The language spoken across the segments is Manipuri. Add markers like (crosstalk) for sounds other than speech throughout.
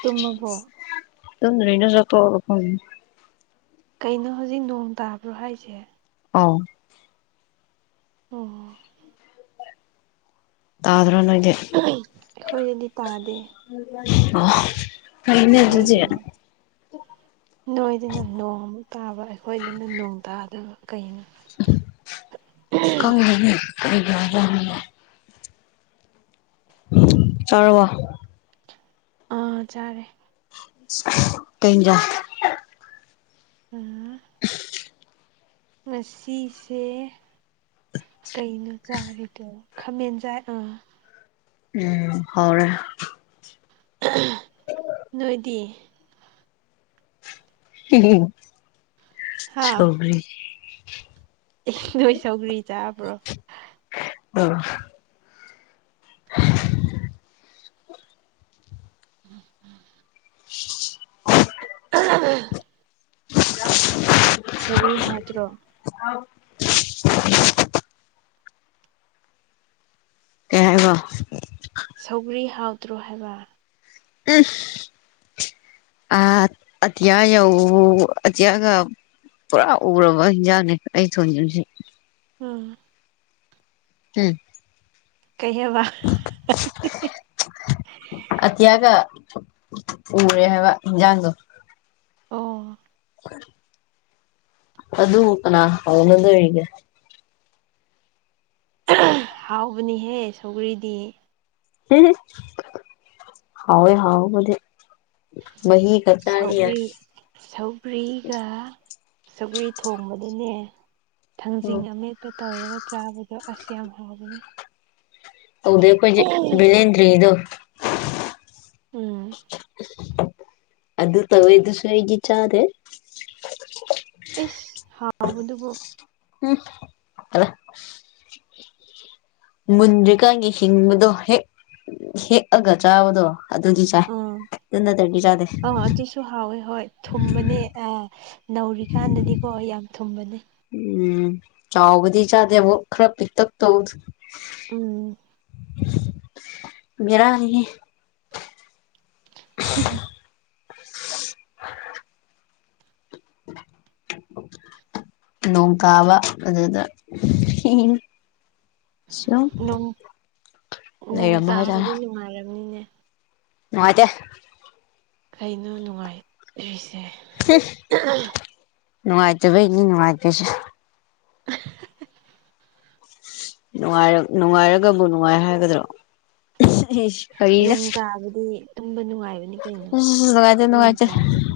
ꯇꯨꯝꯃꯕꯣ ꯇꯨꯝꯗꯔꯤꯗ ꯆꯥꯛ ꯇꯣꯛꯑꯒ ꯐꯝꯃꯤ ꯀꯩꯅꯣ ꯍꯧꯖꯤꯛ ꯅꯣꯡ ꯇꯥꯕ꯭ꯔꯣ ꯍꯥꯏꯁꯦ ꯑꯥꯎ ꯑꯣ ꯇꯥꯗꯔꯣ ꯅꯣꯢꯗꯤ ꯑꯩꯈꯣꯏꯗꯗꯤ ꯇꯥꯗꯦ ꯑꯣ ꯐꯩꯅꯦ ꯑꯗꯨꯗꯤ ꯀꯩꯒꯤꯅꯣ ꯅꯣꯏꯗꯅ ꯅꯣꯡꯃꯨꯛ ꯇꯥꯕ ꯑꯩꯈꯣꯏꯗꯅ ꯅꯣꯡ ꯇꯥꯗꯕ ꯀꯩꯅꯣ ꯎꯝ ꯈꯪꯗꯦꯗ ꯑꯩ ꯒꯌꯥꯟ ꯃꯥꯡꯉꯦ ꯅ ꯆꯔꯥꯕ ꯑꯥ ꯆꯥꯔꯦ ꯀꯩ ꯏꯟꯖꯥꯡ ꯎꯝ ꯉꯁꯤꯁꯦ ꯀꯩꯅꯣ ꯆꯥꯔꯤꯗꯣ ꯈꯥꯃꯦꯟ ꯆꯥꯏ ꯑꯥ ꯎꯝ ꯍꯥꯎꯔꯦ ꯅꯣꯏꯗꯤ ꯎꯝ ꯁꯩꯒꯔꯤ ꯑꯦ ꯅꯣꯏ ꯁꯧꯒ꯭ꯔꯤ ꯆꯥꯕ꯭ꯔꯣ ꯑꯥ (unintelligible) (unintelligible) ꯑꯥ ꯑ ꯁꯧꯒꯔꯤ ꯍꯥꯎꯇ꯭ꯔꯣ ꯑꯥꯎ ꯀꯩ ꯍꯥꯏꯕ ꯁꯧꯒ꯭ꯔꯤ ꯍꯥꯎꯗ꯭ꯔꯣ ꯍꯥꯏꯕ ꯏꯁ ꯑ ꯑꯇꯤꯌꯥ ꯌꯧ ꯑꯇꯤꯌꯥꯒ ꯄꯨꯔꯥ ꯎꯔꯕ ꯍꯤꯟꯖꯥꯡꯅꯦ ꯑꯩ ꯊꯣꯟꯖꯣꯢꯁꯦ ꯎꯝ ꯎꯝ ꯀꯩꯍꯕ ꯑꯇꯤꯌꯥꯒ ꯎꯔꯦ ꯍꯥꯏꯕ ꯌꯦꯟꯖꯥꯡꯗꯣ ꯑꯣ ꯑꯗ (unintelligible) ꯀꯅꯥꯅ ꯑꯗꯨ ꯍꯥꯎꯕꯅꯤꯍꯦ ꯁꯧꯒꯔꯤꯗꯤ ꯍꯑꯣꯏ ꯍꯑꯣꯕꯨ ꯗꯔ ꯃꯍꯤ (unintelligible) ꯁꯧꯒ꯭ꯔꯤ ꯁꯧꯒ꯭ꯔꯤꯒ ꯁꯧꯒ꯭ꯔꯤ ꯊꯣꯡꯕꯗꯅꯦ ꯎꯝ ꯊꯥꯡꯖꯤꯡ ꯑꯃꯦꯠ ꯄꯦ ꯇꯧꯔꯒ ꯆꯥꯕꯗꯣ ꯑꯁ ꯌꯥꯝ ꯍꯥꯎꯕꯅꯦ ꯍꯧꯗꯦ ꯈꯣꯢꯒꯤ ꯕꯦꯂꯟꯗ꯭ꯔꯤꯗꯣ ꯎꯝ ꯑꯗꫭ ꯇꯧꯋꯗꯨꯁꯨ ꯑꯩꯗꯤ ꯆꯥꯗꯦ ꯢꯁ ꯍꯥꯎꯕꯗꯨꯕꯨ (inaudible) ꯑꯂ ꯃꯨꯟꯗ꯭ꯔꯤꯀꯥꯟꯒꯤ ꯍꯤꯡꯕꯗꯣ ꯍꯦꯛ ꯍꯦꯛꯑꯒ ꯆꯥꯕꯗꯣ ꯑꯗꯨꯗꯤ ꯆꯥꯏ ꯑꯥ ꯑꯗꯨ ꯅꯠꯇ꯭ꯔꯗꯤ ꯆꯥꯗꯦ ꯑꯥ ꯑꯗꯨꯁꯨ ꯍꯥꯎꯋꯦ ꯍꯣꯏ ꯊꯨꯝꯕꯅꯦ ꯑꯥ ꯅꯧꯔꯤꯀꯥꯟꯗꯗꯤꯀꯣ ꯌꯥꯝ ꯊꯨꯝꯕꯅꯦ ꯎꯝ ꯆꯥꯎꯕꯗꯤ ꯆꯥꯗꯦꯕ ꯈꯔ ꯄꯤꯛꯇꯛ ꯇꯧ ꯎꯝ ꯕꯦꯔꯥꯅꯤꯍꯦ (unintelligible) (inaudible) ꯅꯣꯡ ꯀꯥꯕ ꯑꯗꯨꯗ ꯁꯌꯣ ꯅꯣꯡ ꯂꯩꯔꯝꯕ ꯍꯗꯔꯦ ꯅꯨꯡ ꯉꯥꯏꯔꯝꯅꯤꯅꯦ ꯅꯨꯉꯥꯢꯗꯦ ꯀꯩꯅꯣ ꯅꯨꯡꯉꯥꯏꯔꯤꯁꯦ ꯅꯨꯡꯉꯥꯏꯇꯕꯩꯅꯤ ꯅꯨꯡꯉꯥꯏꯇꯁꯤ (inaudible) ꯅꯨꯡꯉꯥꯏꯔ ꯅꯨꯡꯉꯥꯏꯔꯒꯕꯨ ꯅꯨꯡꯉꯥꯏ ꯍꯥꯏꯒꯗ꯭ꯔꯣ ꯀꯔꯤꯔ ꯅꯣꯡ ꯇꯥꯕꯗꯤ ꯇꯨꯝꯕ ꯅꯨꯡꯉꯥꯏꯕꯅꯤ ꯀꯩꯅꯣ ꯎ ꯅꯨꯡꯉꯥꯏꯇꯦ ꯅꯣꯡ ꯅꯨꯡꯉꯥꯏꯇꯦ ꯇꯥꯔꯗꯤ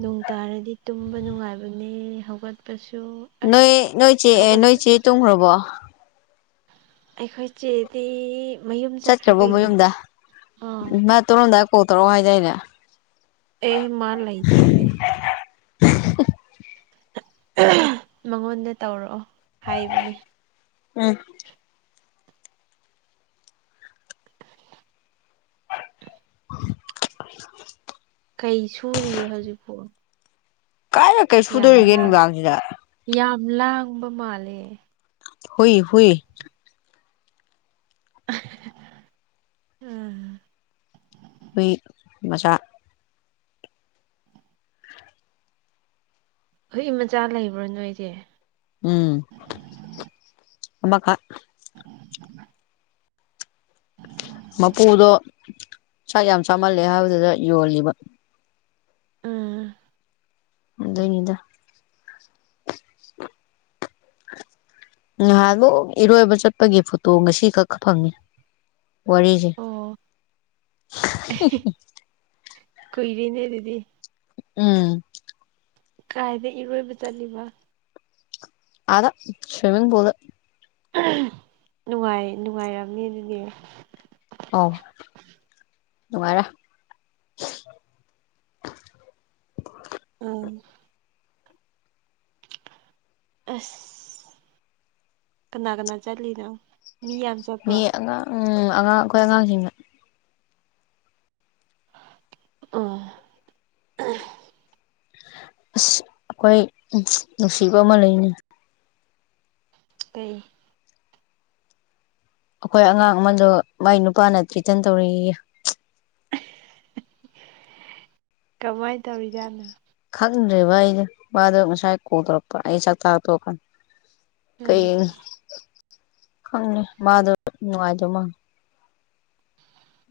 ꯅꯣꯡ ꯇꯥꯔꯗꯤ ꯇꯨꯝꯕ ꯅꯨꯡꯉꯥꯏꯕꯅꯦ ꯍꯧꯒꯠꯄꯁꯨ ꯅꯣꯏ ꯑꯁ ꯅꯣꯏ ꯆꯦ ꯑꯦ ꯅꯣꯏ ꯍꯧꯒꯠꯄ ꯆꯦ ꯇꯣꯡꯈ꯭ꯔꯕꯣ ꯑꯩꯈꯣꯏ ꯆꯦꯗꯤ ꯃꯌꯨꯝ ꯆꯠꯈ꯭ꯔꯦ ꯆꯠꯈ꯭ꯔꯕꯣ ꯀꯩꯅꯣ ꯑ ꯇꯔꯣꯝꯗꯥꯏ ꯀꯣ ꯇꯧꯔꯛꯑꯣ ꯍꯥꯏꯖꯏꯔꯅꯦ ꯑꯦ ꯃꯥ ꯂꯩꯇ꯭ꯔꯦꯍꯦ ꯃꯉꯣꯟꯗ ꯇꯧꯔꯛꯑꯣ ꯍꯥꯏꯕꯅꯦ ꯎꯝ ꯀꯩ ꯁꯨꯔꯤꯒꯦ ꯍꯧꯖꯤꯛꯄꯣ ꯀꯥꯏ ꯌꯥꯝ ꯂꯥꯡ ꯌꯥꯝ ꯂꯥꯡꯕ ꯃꯥꯜꯂꯦ ꯍꯨꯏ ꯍꯨꯏ (unintelligible) ꯍꯨꯢ ꯃꯆꯥ ꯍꯨꯏ ꯃꯆꯥ ꯂꯩꯕ꯭ꯔꯣ ꯅꯣꯏꯗꯤ ꯎꯝ ꯑꯃꯈꯛ (inaudible) ꯃꯄꯨꯗꯣ ꯆꯥꯛ ꯌꯥꯝ ꯆꯥꯃꯜꯂꯦ ꯍꯥꯏꯕꯗꯨꯗ ꯌꯣꯜꯂꯤꯕ ꯎꯝ ꯑꯗꯨꯢꯅꯤꯗ (unintelligible) ꯉꯍꯥꯗꯣ ꯏꯔꯣꯏꯕ ꯆꯠꯄꯒꯤ ꯐꯣꯇꯣ ꯉꯁꯤ ꯈꯛ ꯐꯪꯉꯤ ꯋꯥꯔꯤꯁꯦ ꯑꯣ (unintelligible) ꯀꯣꯏꯔꯤꯅꯦ ꯑꯗꯨꯗꯤ ꯎꯝ ꯀꯥꯏꯗ ꯏꯔꯣꯏꯕ ꯆꯠꯂꯤꯕ ꯑꯗ ꯁ꯭ꯋꯃꯤꯡ ꯄꯨꯜꯗꯥ ꯅꯨꯡꯉꯥꯏ ꯅꯨꯡꯉꯥꯏꯔꯝꯅꯤ ꯑꯗꯨꯗꯤ ꯑꯣ ꯅꯨꯡꯉꯥꯢꯔꯦ ꯎꯝ ꯑꯁ ꯀꯅꯥ ꯀꯅꯥ ꯆꯠꯂꯤꯅꯣ ꯃꯤ ꯌꯥꯝ ꯃꯤ ꯆꯠꯄ꯭ꯔꯣ ꯑꯉꯥꯡ ꯎꯝ ꯑꯉꯥꯡ ꯑꯩꯈꯣꯏ ꯑꯉꯥꯡꯁꯤꯡꯅ ꯑꯣ (unintelligible) ꯑꯁ ꯑꯩꯈꯣꯏ ꯅꯨꯡꯁꯤꯕ ꯑꯃ ꯂꯩꯅꯤ ꯀꯩ ꯑꯩꯈꯣꯏ ꯑꯉꯥꯡ ꯑꯃꯗꯣ ꯃꯥꯏ ꯅꯨꯄꯥꯅ ꯇ꯭ꯔꯤꯇꯟ ꯇꯧꯔꯤꯛꯏꯌꯦ (unintelligible) ꯀꯃꯥꯏ ꯇꯧꯔꯤꯖꯥꯠꯅꯣ ꯈꯪꯗ꯭ꯔꯦꯕ ꯑꯩꯗ ꯋꯥꯗꯣ ꯉꯁꯥꯏ ꯀꯣꯊꯣꯔꯛꯄ ꯑꯩ ꯆꯥꯛꯇꯥꯥꯛ ꯇꯣꯛꯅꯤ ꯎꯝ ꯀꯩ ꯈꯪꯉꯦ ꯃꯥꯗꯣ ꯅꯨꯡꯉꯥꯏꯗꯧ ꯃꯥꯜꯂꯦ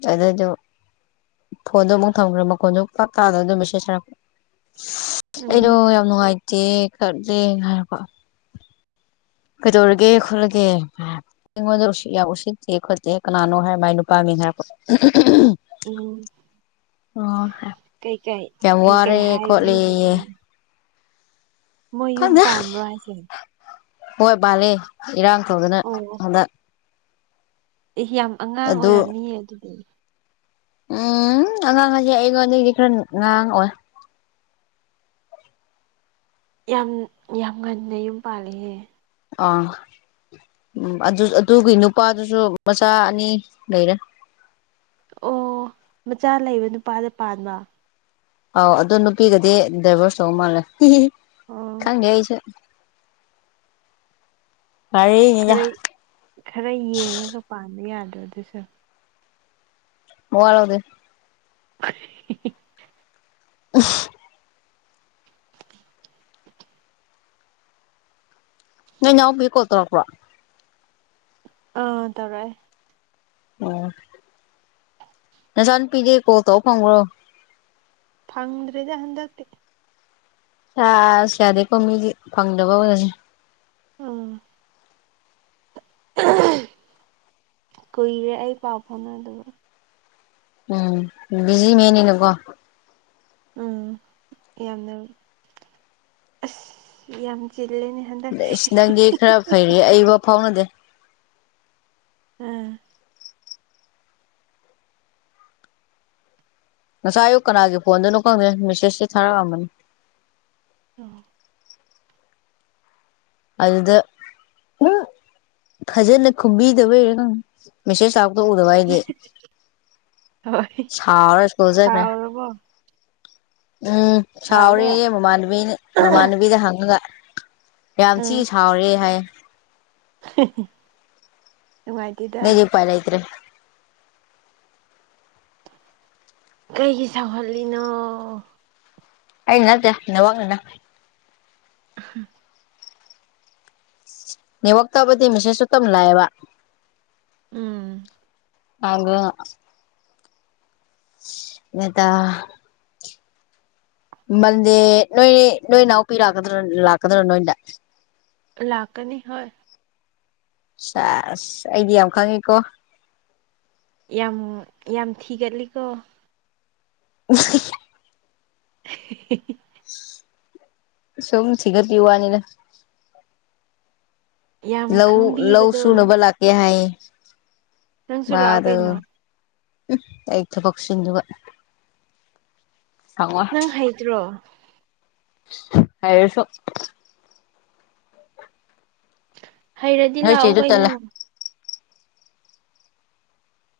ꯑꯗꯨꯗꯣ ꯐꯣꯟꯗꯣ ꯑꯃꯨꯛ ꯊꯝꯈ꯭ꯔꯦ ꯃꯈꯣꯟꯗꯨ ꯄꯥꯛꯇꯥꯥꯗꯅ ꯑꯗꯨꯝ ꯃꯦꯁꯦꯖ ꯍꯥꯏꯔꯛꯄ ꯎꯝ ꯑꯩꯗꯣ ꯌꯥꯝ ꯅꯨꯡꯉꯥꯏꯇꯦ ꯈꯔꯂꯦ ꯍꯥꯏꯔꯛꯄ ꯀꯩꯗꯧꯔꯒꯦ ꯈꯣꯠꯂꯒꯦ ꯑꯩꯉꯣꯟꯗ ꯎ ꯌꯥꯝ ꯎꯁꯤꯠꯇꯦ ꯈꯣꯠꯇꯦ ꯀꯅꯥꯅꯣ ꯍꯥꯏꯔ ꯃꯥꯏ ꯅꯨꯄꯥ ꯃꯤꯡ ꯍꯥꯏꯔꯣꯠ ꯎꯝ ꯑꯣ ꯀꯩꯀꯩ ꯌꯥꯝ ꯀꯩꯀꯩ ꯋꯥꯔꯦ ꯍꯥꯏꯕꯤꯔꯤꯒꯦ ꯈꯣꯠꯂꯦꯌꯦ ꯃꯣꯏ ꯌꯨꯝ ꯈꯪꯗꯦ ꯄꯥꯟꯕ꯭ꯔꯣ ꯍꯥꯏꯁꯦ ꯍꯣꯏ ꯄꯥꯜꯂꯦ ꯏꯔꯥꯡ ꯇꯧꯗꯅ ꯑꯣ ꯍꯟꯗꯛ ꯑꯦ ꯌꯥꯝ ꯑꯉꯥꯡ ꯑꯗꯨ ꯑꯣꯏꯔꯝꯅꯤꯌꯦ ꯑꯗꯨꯗꯤ ꯎꯝ ꯑꯉꯥꯡ ꯍꯣꯗꯤ ꯑꯩꯉꯣꯟꯗꯒꯗꯤ ꯈꯔ ꯉꯉꯥꯡꯑꯣ ꯌꯥꯝ ꯌꯥꯝ ꯉꯟꯅ ꯌꯨꯝ ꯄꯥꯜꯂꯤꯍꯦ ꯑꯥ ꯎꯝ ꯑꯗꯨ ꯑꯗꯨꯒꯤ ꯅꯨꯄꯥꯗꯨꯁꯨ ꯃꯆꯥ ꯑꯅꯤ ꯂꯩꯔꯦ ꯑꯣ ꯃꯆꯥ ꯂꯩꯕ ꯅꯨꯄꯥꯗ ꯄꯥꯟꯕ ꯑꯥꯎ ꯑꯗꯨꯗ ꯅꯨꯄꯤꯒꯗꯤ ꯗ꯭ꯔꯥꯏꯚꯔ ꯆꯧ ꯃꯥꯜꯂꯦ ꯑꯣ ꯈꯪꯒꯦ ꯑꯩꯁꯨ ꯈꯔ (unintelligible) ꯈꯔ ꯌꯦꯡꯉꯒ ꯄꯥꯟꯕ ꯌꯥꯗ꯭ꯔꯣ ꯑꯗꯨꯁꯨ ꯃꯋꯥ ꯂꯧꯗꯦ (unintelligible) ꯑꯐ ꯅꯣꯢ ꯅꯥꯎꯄꯤ ꯀꯣꯜ ꯇꯧꯔꯛꯄ꯭ꯔꯣ ꯑꯥ ꯇꯧꯔꯛꯑꯦ ꯑꯣ ꯅꯆꯥ ꯅꯨꯄꯤꯗꯤ ꯀꯣꯜ ꯇꯧ ꯐꯪꯕ꯭ꯔꯣ ꯐꯪꯗ꯭ꯔꯔꯤꯗ ꯍꯟꯗꯛꯇꯤ ꯁꯥ ꯌꯥꯗꯦꯀꯣ ꯃꯤꯗꯤ ꯐꯪꯗꯕ ꯑꯣꯏꯔꯅꯤ ꯎꯝ ꯀꯨꯏꯔꯦ ꯑꯩ ꯄꯥꯎ ꯐꯥꯎꯅꯕꯗ ꯎꯝ ꯕꯤꯖꯤ ꯃꯤꯅꯤꯅꯀꯣ ꯎꯝ ꯌꯥꯝꯅ ꯑꯁ ꯌꯥꯝ ꯆꯤꯜꯂꯦꯅꯦ ꯍꯟꯗꯛꯁꯦ ꯏꯁꯁ ꯅꯪꯒꯤ ꯈꯔ ꯐꯩꯔ ꯑꯩꯕ ꯐꯥꯎꯅꯗꯦ ꯎꯝ ꯉꯁꯥꯏ ꯑꯌꯨꯛ ꯀꯅꯥꯒꯤ ꯐꯣꯟꯗꯣꯏꯅꯣ ꯈꯪꯗꯦ ꯃꯦꯁꯦꯁ ꯊꯥꯔꯛꯑꯝꯕꯅꯤ ꯑꯝ ꯑꯗꯨꯗ ꯐꯖꯅ ꯈꯨꯝꯕꯤꯗꯕꯩꯔ ꯃꯦꯁꯦꯁ ꯇꯥ ꯎꯗꯕꯥ ꯑꯩ ꯗꯤ ꯍꯣꯏ ꯁꯥꯎꯔ ꯏꯁ꯭ꯀꯨꯜ ꯆꯠꯈꯔꯦ ꯁꯥꯎꯔꯕꯣ ꯎꯝ ꯁꯥꯎꯔꯦ ꯃꯃꯥꯟꯅꯕꯤꯅ ꯃꯃꯥꯟꯅꯕꯤꯗ ꯍꯪꯉꯒ ꯌꯥꯝ ꯊꯤ ꯎꯝ ꯁꯥꯎꯔꯦ ꯍꯥꯏ (unintelligible) ꯅꯒꯤ ꯎ ꯄꯥꯏꯜꯥꯏꯗ꯭ꯔꯦ ꯀꯩꯒꯤ ꯁꯥꯎꯍꯜꯂꯤꯅꯣ ꯑ ꯅꯠꯇ ꯅ ꯍꯅ (unintelligible) ꯋꯥꯛꯇꯕꯗꯤ ꯃꯤꯁꯁꯨꯇꯝ ꯂꯑꯦꯕ ꯎꯝ (unintelligible) (unintelligible) ꯃꯗꯤꯦ ꯅꯣꯏ ꯅꯣꯏ ꯏꯅꯥꯎꯄꯤ ꯂꯥꯛꯀꯗ꯭ꯔ ꯂꯥꯛꯀꯗ꯭ꯔꯣ ꯅꯣꯏꯗ ꯂꯥꯛꯀꯅꯤ ꯍꯣꯏ ꯁꯥꯁ ꯑꯩꯗꯤ ꯌꯥꯝ ꯈꯪꯉꯤꯀꯣ ꯌꯥꯝ ꯌꯥꯝ ꯊꯤꯒꯠꯂꯤꯀꯣ (unintelligible) (unintelligible) ꯁꯣꯝ ꯊꯒ ꯌ ꯋꯥꯅꯤꯅꯦ ꯌꯥꯝ ꯂꯧ ꯂꯧ ꯈꯪꯕꯤꯕꯗꯣ ꯁꯨꯅꯕ ꯂꯥꯛꯀꯦ ꯍꯥꯏ ꯅꯪꯁꯨ ꯂꯥꯛꯑꯣ ꯃꯔ ꯀꯩꯅꯣ ꯎꯝ ꯑꯩ ꯊꯕꯛꯁꯤꯡꯟꯗꯨꯒ (unintelligible) ꯅꯪ ꯍꯩꯇ꯭ꯔꯣ ꯍꯥꯏꯁꯨꯣ ꯍꯩꯔꯗꯤ ꯅꯣꯏ ꯂꯥꯛꯑꯣ ꯆꯦꯗꯨ ꯀꯩꯅꯣ ꯇꯜꯂꯦ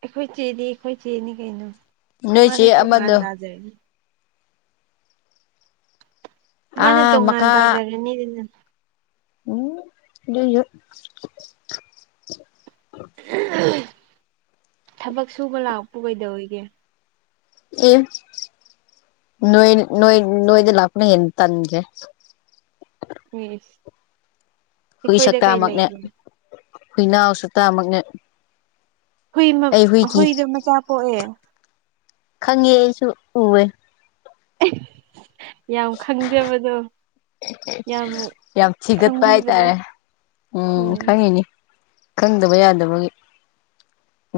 ꯑꯩꯈꯣꯏ ꯆꯦꯗꯤ ꯑꯩꯈꯣꯏ ꯆꯦꯅꯤ ꯀꯩꯅꯣ ꯅꯣꯏ ꯆꯦ ꯃꯥꯅ ꯇꯣꯉꯥꯟ ꯑꯃꯗꯣ ꯇꯥꯖꯔꯅꯤ ꯃꯥꯅ ꯑꯥ ꯇꯣꯉꯥꯟ ꯃꯈꯥ ꯇꯥꯖꯔꯅꯤꯗꯅ ꯎꯝ ꯂꯩ ꯊꯕꯛ ꯁꯨꯕ ꯂꯥꯛꯄ ꯀꯩꯗꯧꯔꯤꯒꯦ ꯑꯦ ꯅꯣꯏ ꯅꯣꯏ ꯅꯣꯏꯗ ꯂꯀꯅ ꯌꯦ ꯇꯟ꯭ꯔꯦ ꯌꯦꯁ ꯑꯩꯈꯣꯏꯗ ꯀꯩ ꯂꯩꯒꯦ ꯍꯨꯏꯅꯥꯎꯁꯨ ꯇꯃꯛꯅꯦ ꯍꯨꯏ ꯃꯧꯛ ꯍꯨꯏꯗꯣ ꯃꯆꯥ ꯄꯣꯛꯑꯦ ꯈꯪꯉꯦꯑꯩꯁꯨ ꯎꯋꯦ (inaudible) ꯌꯥꯝ ꯈꯪꯖꯕꯗꯣ ꯌꯥꯝ ꯌꯥꯝ ꯊꯤꯒꯠꯄ ꯈꯪꯕꯤꯕꯗꫭ ꯍꯥꯏꯇꯥꯔꯦ ꯎꯝ ꯈꯪꯉꯅꯤ ꯈꯪꯗꯕ ꯌꯥꯗꯕꯒꯤ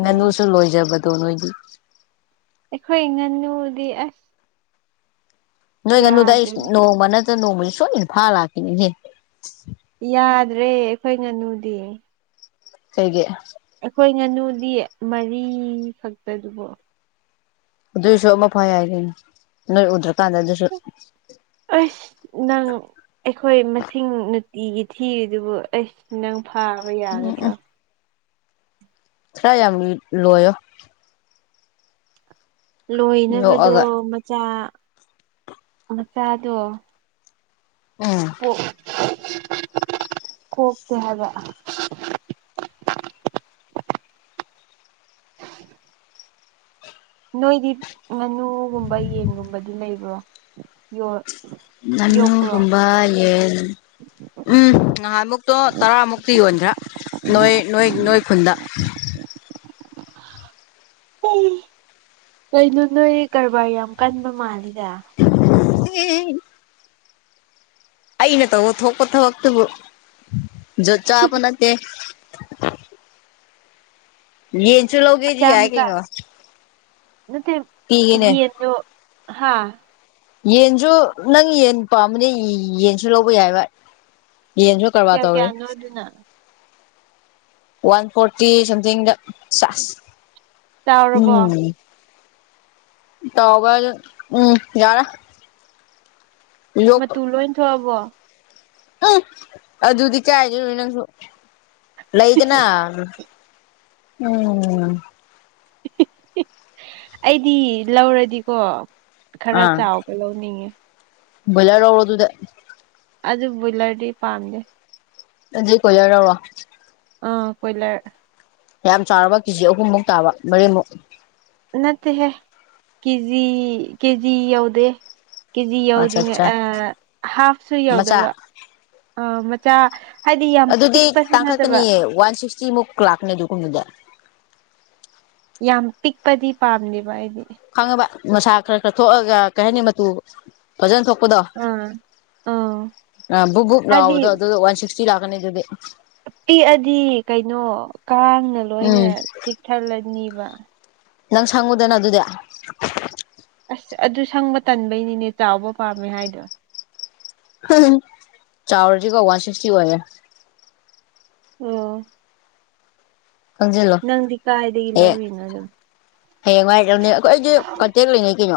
ꯎꯝ ꯂꯣꯏꯖꯕꯗꯣ ꯅꯣꯏꯗꯤ ꯑꯩꯈꯣꯏ ꯉꯥꯅꯨꯗꯤ ꯑꯁ ꯅꯣꯏ ꯉꯥꯅꯨꯗꫭ ꯑꯩ ꯌꯥꯗ꯭ꯔꯦꯗ ꯅꯣꯡꯃ ꯅꯠꯇꯅ ꯅꯣꯡꯃꯗꯤ ꯁꯣꯏꯅ ꯐꯥ ꯂꯥꯛꯈꯤꯅꯤꯅꯦ ꯌꯥꯗ꯭ꯔꯦ ꯑꯩꯈꯣꯏ ꯉꯥꯅꯨꯗꯤ ꯀꯩꯒꯤ ꯑꯩꯈꯣꯏ ꯉꯥꯅꯨꯗꯤ ꯃꯔꯤꯈꯛꯇꯗꯨꯕꯣ ꯑꯗꯨꯏꯁꯨ ꯑꯃ ꯐꯩ ꯌꯥꯏ ꯀꯩꯅꯣ ꯅꫭꯏ ꯎꯗ꯭ꯔꯀꯥꯟꯗ ꯑꯗꯨꯁꯨ ꯑꯁ ꯅꯪ ꯑꯩꯈꯣꯏ ꯃꯁꯤꯡ ꯅꯨꯡꯇꯤꯒꯤ ꯊꯤꯔꯤꯗꯨꯕꯨ ꯑꯩꯁ ꯅꯪ ꯐꯥ ꯍꫭꯏ ꯎꯝ ꯌꯥꯒꯗ꯭ꯔꯣ ꯊ꯭ꯔ ꯌꯥꯝ ꯂꯣꯏꯌꫭ ꯂꯣꯏꯅꯕꯗꯣ ꯌꯣꯛꯑꯒ ꯃꯆꯥ ꯃꯆꯥꯗꯣ ꯎꯝ ꯄꫭꯛ ꯀꯣꯛ ꯀꯨꯝꯃꯦꯕ ꯅꯣꯏꯗꯤ ꯉꯥꯅꯨꯒꯨꯝꯕ ꯌꯦꯟꯒꯨꯝꯕꯗꯤ ꯂꯩꯕ꯭ꯔꯣ ꯌꫭꯠ ꯅꯪꯨ ꯀꯨꯝꯕꯥ ꯌꯦ ꯎꯝ ꯅꯍꯥꯟꯃꯨꯛꯇꯣ ꯇꯔꯥꯃꯨꯛꯇꯤ ꯌꯣꯟꯗ꯭ꯔꯥ ꯅꯣꯏ ꯅꯣꯏ ꯅꯣꯏ ꯈꯨꯟꯗ ꯀꯩꯅꯣ ꯅꯣꯏ ꯀꯔꯕꯥꯔ ꯌꯥꯝ ꯀꯟꯕ ꯃꯥꯜꯂꯤꯗ ꯎꯝ ꯑꯩꯅ ꯇꯧꯕ ꯊꯣꯛꯄ ꯊꯕꯛꯇꯨꯕꯨ ꯖꯣꯠ ꯆꯥꯕ ꯅꯠꯇꯦ ꯌꯦꯟꯁꯨ ꯂꯧꯒꯦꯗꯤ ꯃꯆꯥ ꯌꯥꯏ ꯃꯆꯥ ꯀꯩꯩꯅꯣ ꯅꯠꯇꯦ ꯌꯦꯟꯗꫭ ꯍꯥ ꯌꯦꯟꯁꯨ ꯅꯪ ꯌꯦꯟ ꯄꯥꯝꯗꯤ ꯌꯦꯟꯁꯨ ꯂꯧꯕ ꯌꯥꯏꯕ ꯌꯦꯟꯁꯨ ꯀꯔꯕꯥꯔ ꯀꯌꯥ ꯇꯧꯔꯤ ꯀꯦꯌꯥꯅꯣꯗꯨꯅ ꯋꯥꯟ ꯐꯣꯔꯇꯤ ꯁꯝꯊ ꯗ ꯆꯥꯎꯔꯕꯣ ꯎꯝ ꯇꯥꯎꯕ ꯑꯗꯨ ꯎꯝ ꯌꯥꯔ ꯃꯇꯨ ꯂꯣꯏ ꯊꯣꯛꯑꯕꯣ ꯎꯝ ꯑꯗꯨꯗꯤ ꯀꯥꯏꯗꯩꯅꫭ ꯅꯪꯁꯨ ꯂꯩꯗꯅ ꯎꯝ ꯑꯩꯗꯤ ꯂꯧꯔꯗꯤꯀꯣ ꯈꯔ ꯆꯥꯎ ꯍꯂꯅꯤ ꯕꫭꯏꯂꯔ ꯂꯧꯔꫭ ꯑꯗꯨꯗꯤ ꯑꯗꯨ ꯕꯣꯏꯂꯔꯗꯤ ꯄꯥꯝꯗꯦ ꯑꯗꯨ ꯀꯣꯏ ꯌꯥꯔꯣ ꯑꯥ ꯀꯣꯏꯂꯔ ꯌꯥꯝ ꯆꯥꯎꯔꯕ ꯀꯦꯖꯤ ꯑꯍꯨꯝꯃꯨꯛ ꯇꯥꯕ ꯃꯔꯤꯃꯨꯛ ꯅꯠꯇꯦꯍꯦ ꯀꯦꯖꯤ ꯀꯦꯖꯤ ꯌꯎꯗꯦ ꯀꯦꯖꯤ ꯑꯠꯆꯥ ꯌꯧꯗ꯭ꯔꯤꯉꯩ ꯑꯠꯆꯥ ꯑ ꯍꯥꯐꯁꯨ ꯌꯧꯗꯕ ꯃꯆꯥ ꯑ ꯃꯆꯥ ꯍꯥꯏꯗꯤ ꯌꯥꯝ ꯑꯗꯨꯗꯤ ꯄꯤꯛꯄꯁꯨ ꯅꯠꯇꯕ ꯇꯥꯡꯈꯠꯀꯅꯤꯌꯦ ꯋꯥꯟ ꯁꯤꯛꯁꯇꯤ ꯃꯨꯛ ꯂꯥꯛꯀꯅꯤ ꯑꯗꯨꯒꯀꯨꯝꯗꯨꯗ ꯌꯥꯝ ꯄꯤꯛꯄꯗꯤ ꯄꯥꯝꯅꯦꯕ ꯍꯥꯏꯗꯤ ꯈꯪꯉꯕ ꯃꯁꯥ ꯈꯔ ꯈꯔ ꯊꯣꯛꯑꯒ ꯀꯩ ꯍꯥꯏꯅꯤ ꯃꯇꯨ ꯐꯖꯅ ꯊꯣꯛꯄꯗꯣ ꯑꯥ ꯑꯥ ꯕꯨꯛ ꯕꯨꯛ ꯍꯥꯏꯗꯤ ꯂꯥꯎꯕꯗꯣ ꯑꯗꯨ ꯋꯥꯟ ꯁꯤꯛꯁ ꯁꯤ ꯂꯥꯛꯀꯅꯤ ꯑꯗꯨꯗꯤ ꯄꯤꯛꯑꯗꯤ ꯀꯩꯅꯣ ꯀꯥꯡꯅ ꯂꯣꯏꯅ ꯎꯝ ꯆꯤꯛꯊꯜꯂꯅꯤꯕ ꯅꯪ ꯁꯪꯉꯨꯗꯅ ꯑꯗꯨꯗꯤ ꯑꯁ ꯑꯗꯨ ꯁꯪꯕ ꯇꯟꯕꯩꯅꯤꯅꯦ ꯆꯥꯎꯕ ꯄꯥꯝꯃꯦ ꯍꯥꯏꯗꯣ ꯆ ꯆꯥꯎꯔꯖꯤ ꯀ ꯋꯥꯁꯤꯤꯁ ꯀ ꯑꯣꯏ ꯑꯣ ꯈꯪꯖꯤꯜꯂꯣ ꯅꯪꯗꯤ ꯀꯥꯏꯗꯒꯤ ꯂꯧꯔꯤꯅꯣ ꯑꯗꯨꯝ ꯍꯌꯦꯡ ꯉꯏꯔꯛꯅꯦ ꯑꯩꯣꯏ ꯑꯩꯁꯗꯤ ꯀꯟꯇꯦꯛ ꯂꯩꯅꯩ ꯀꯩꯅꯣ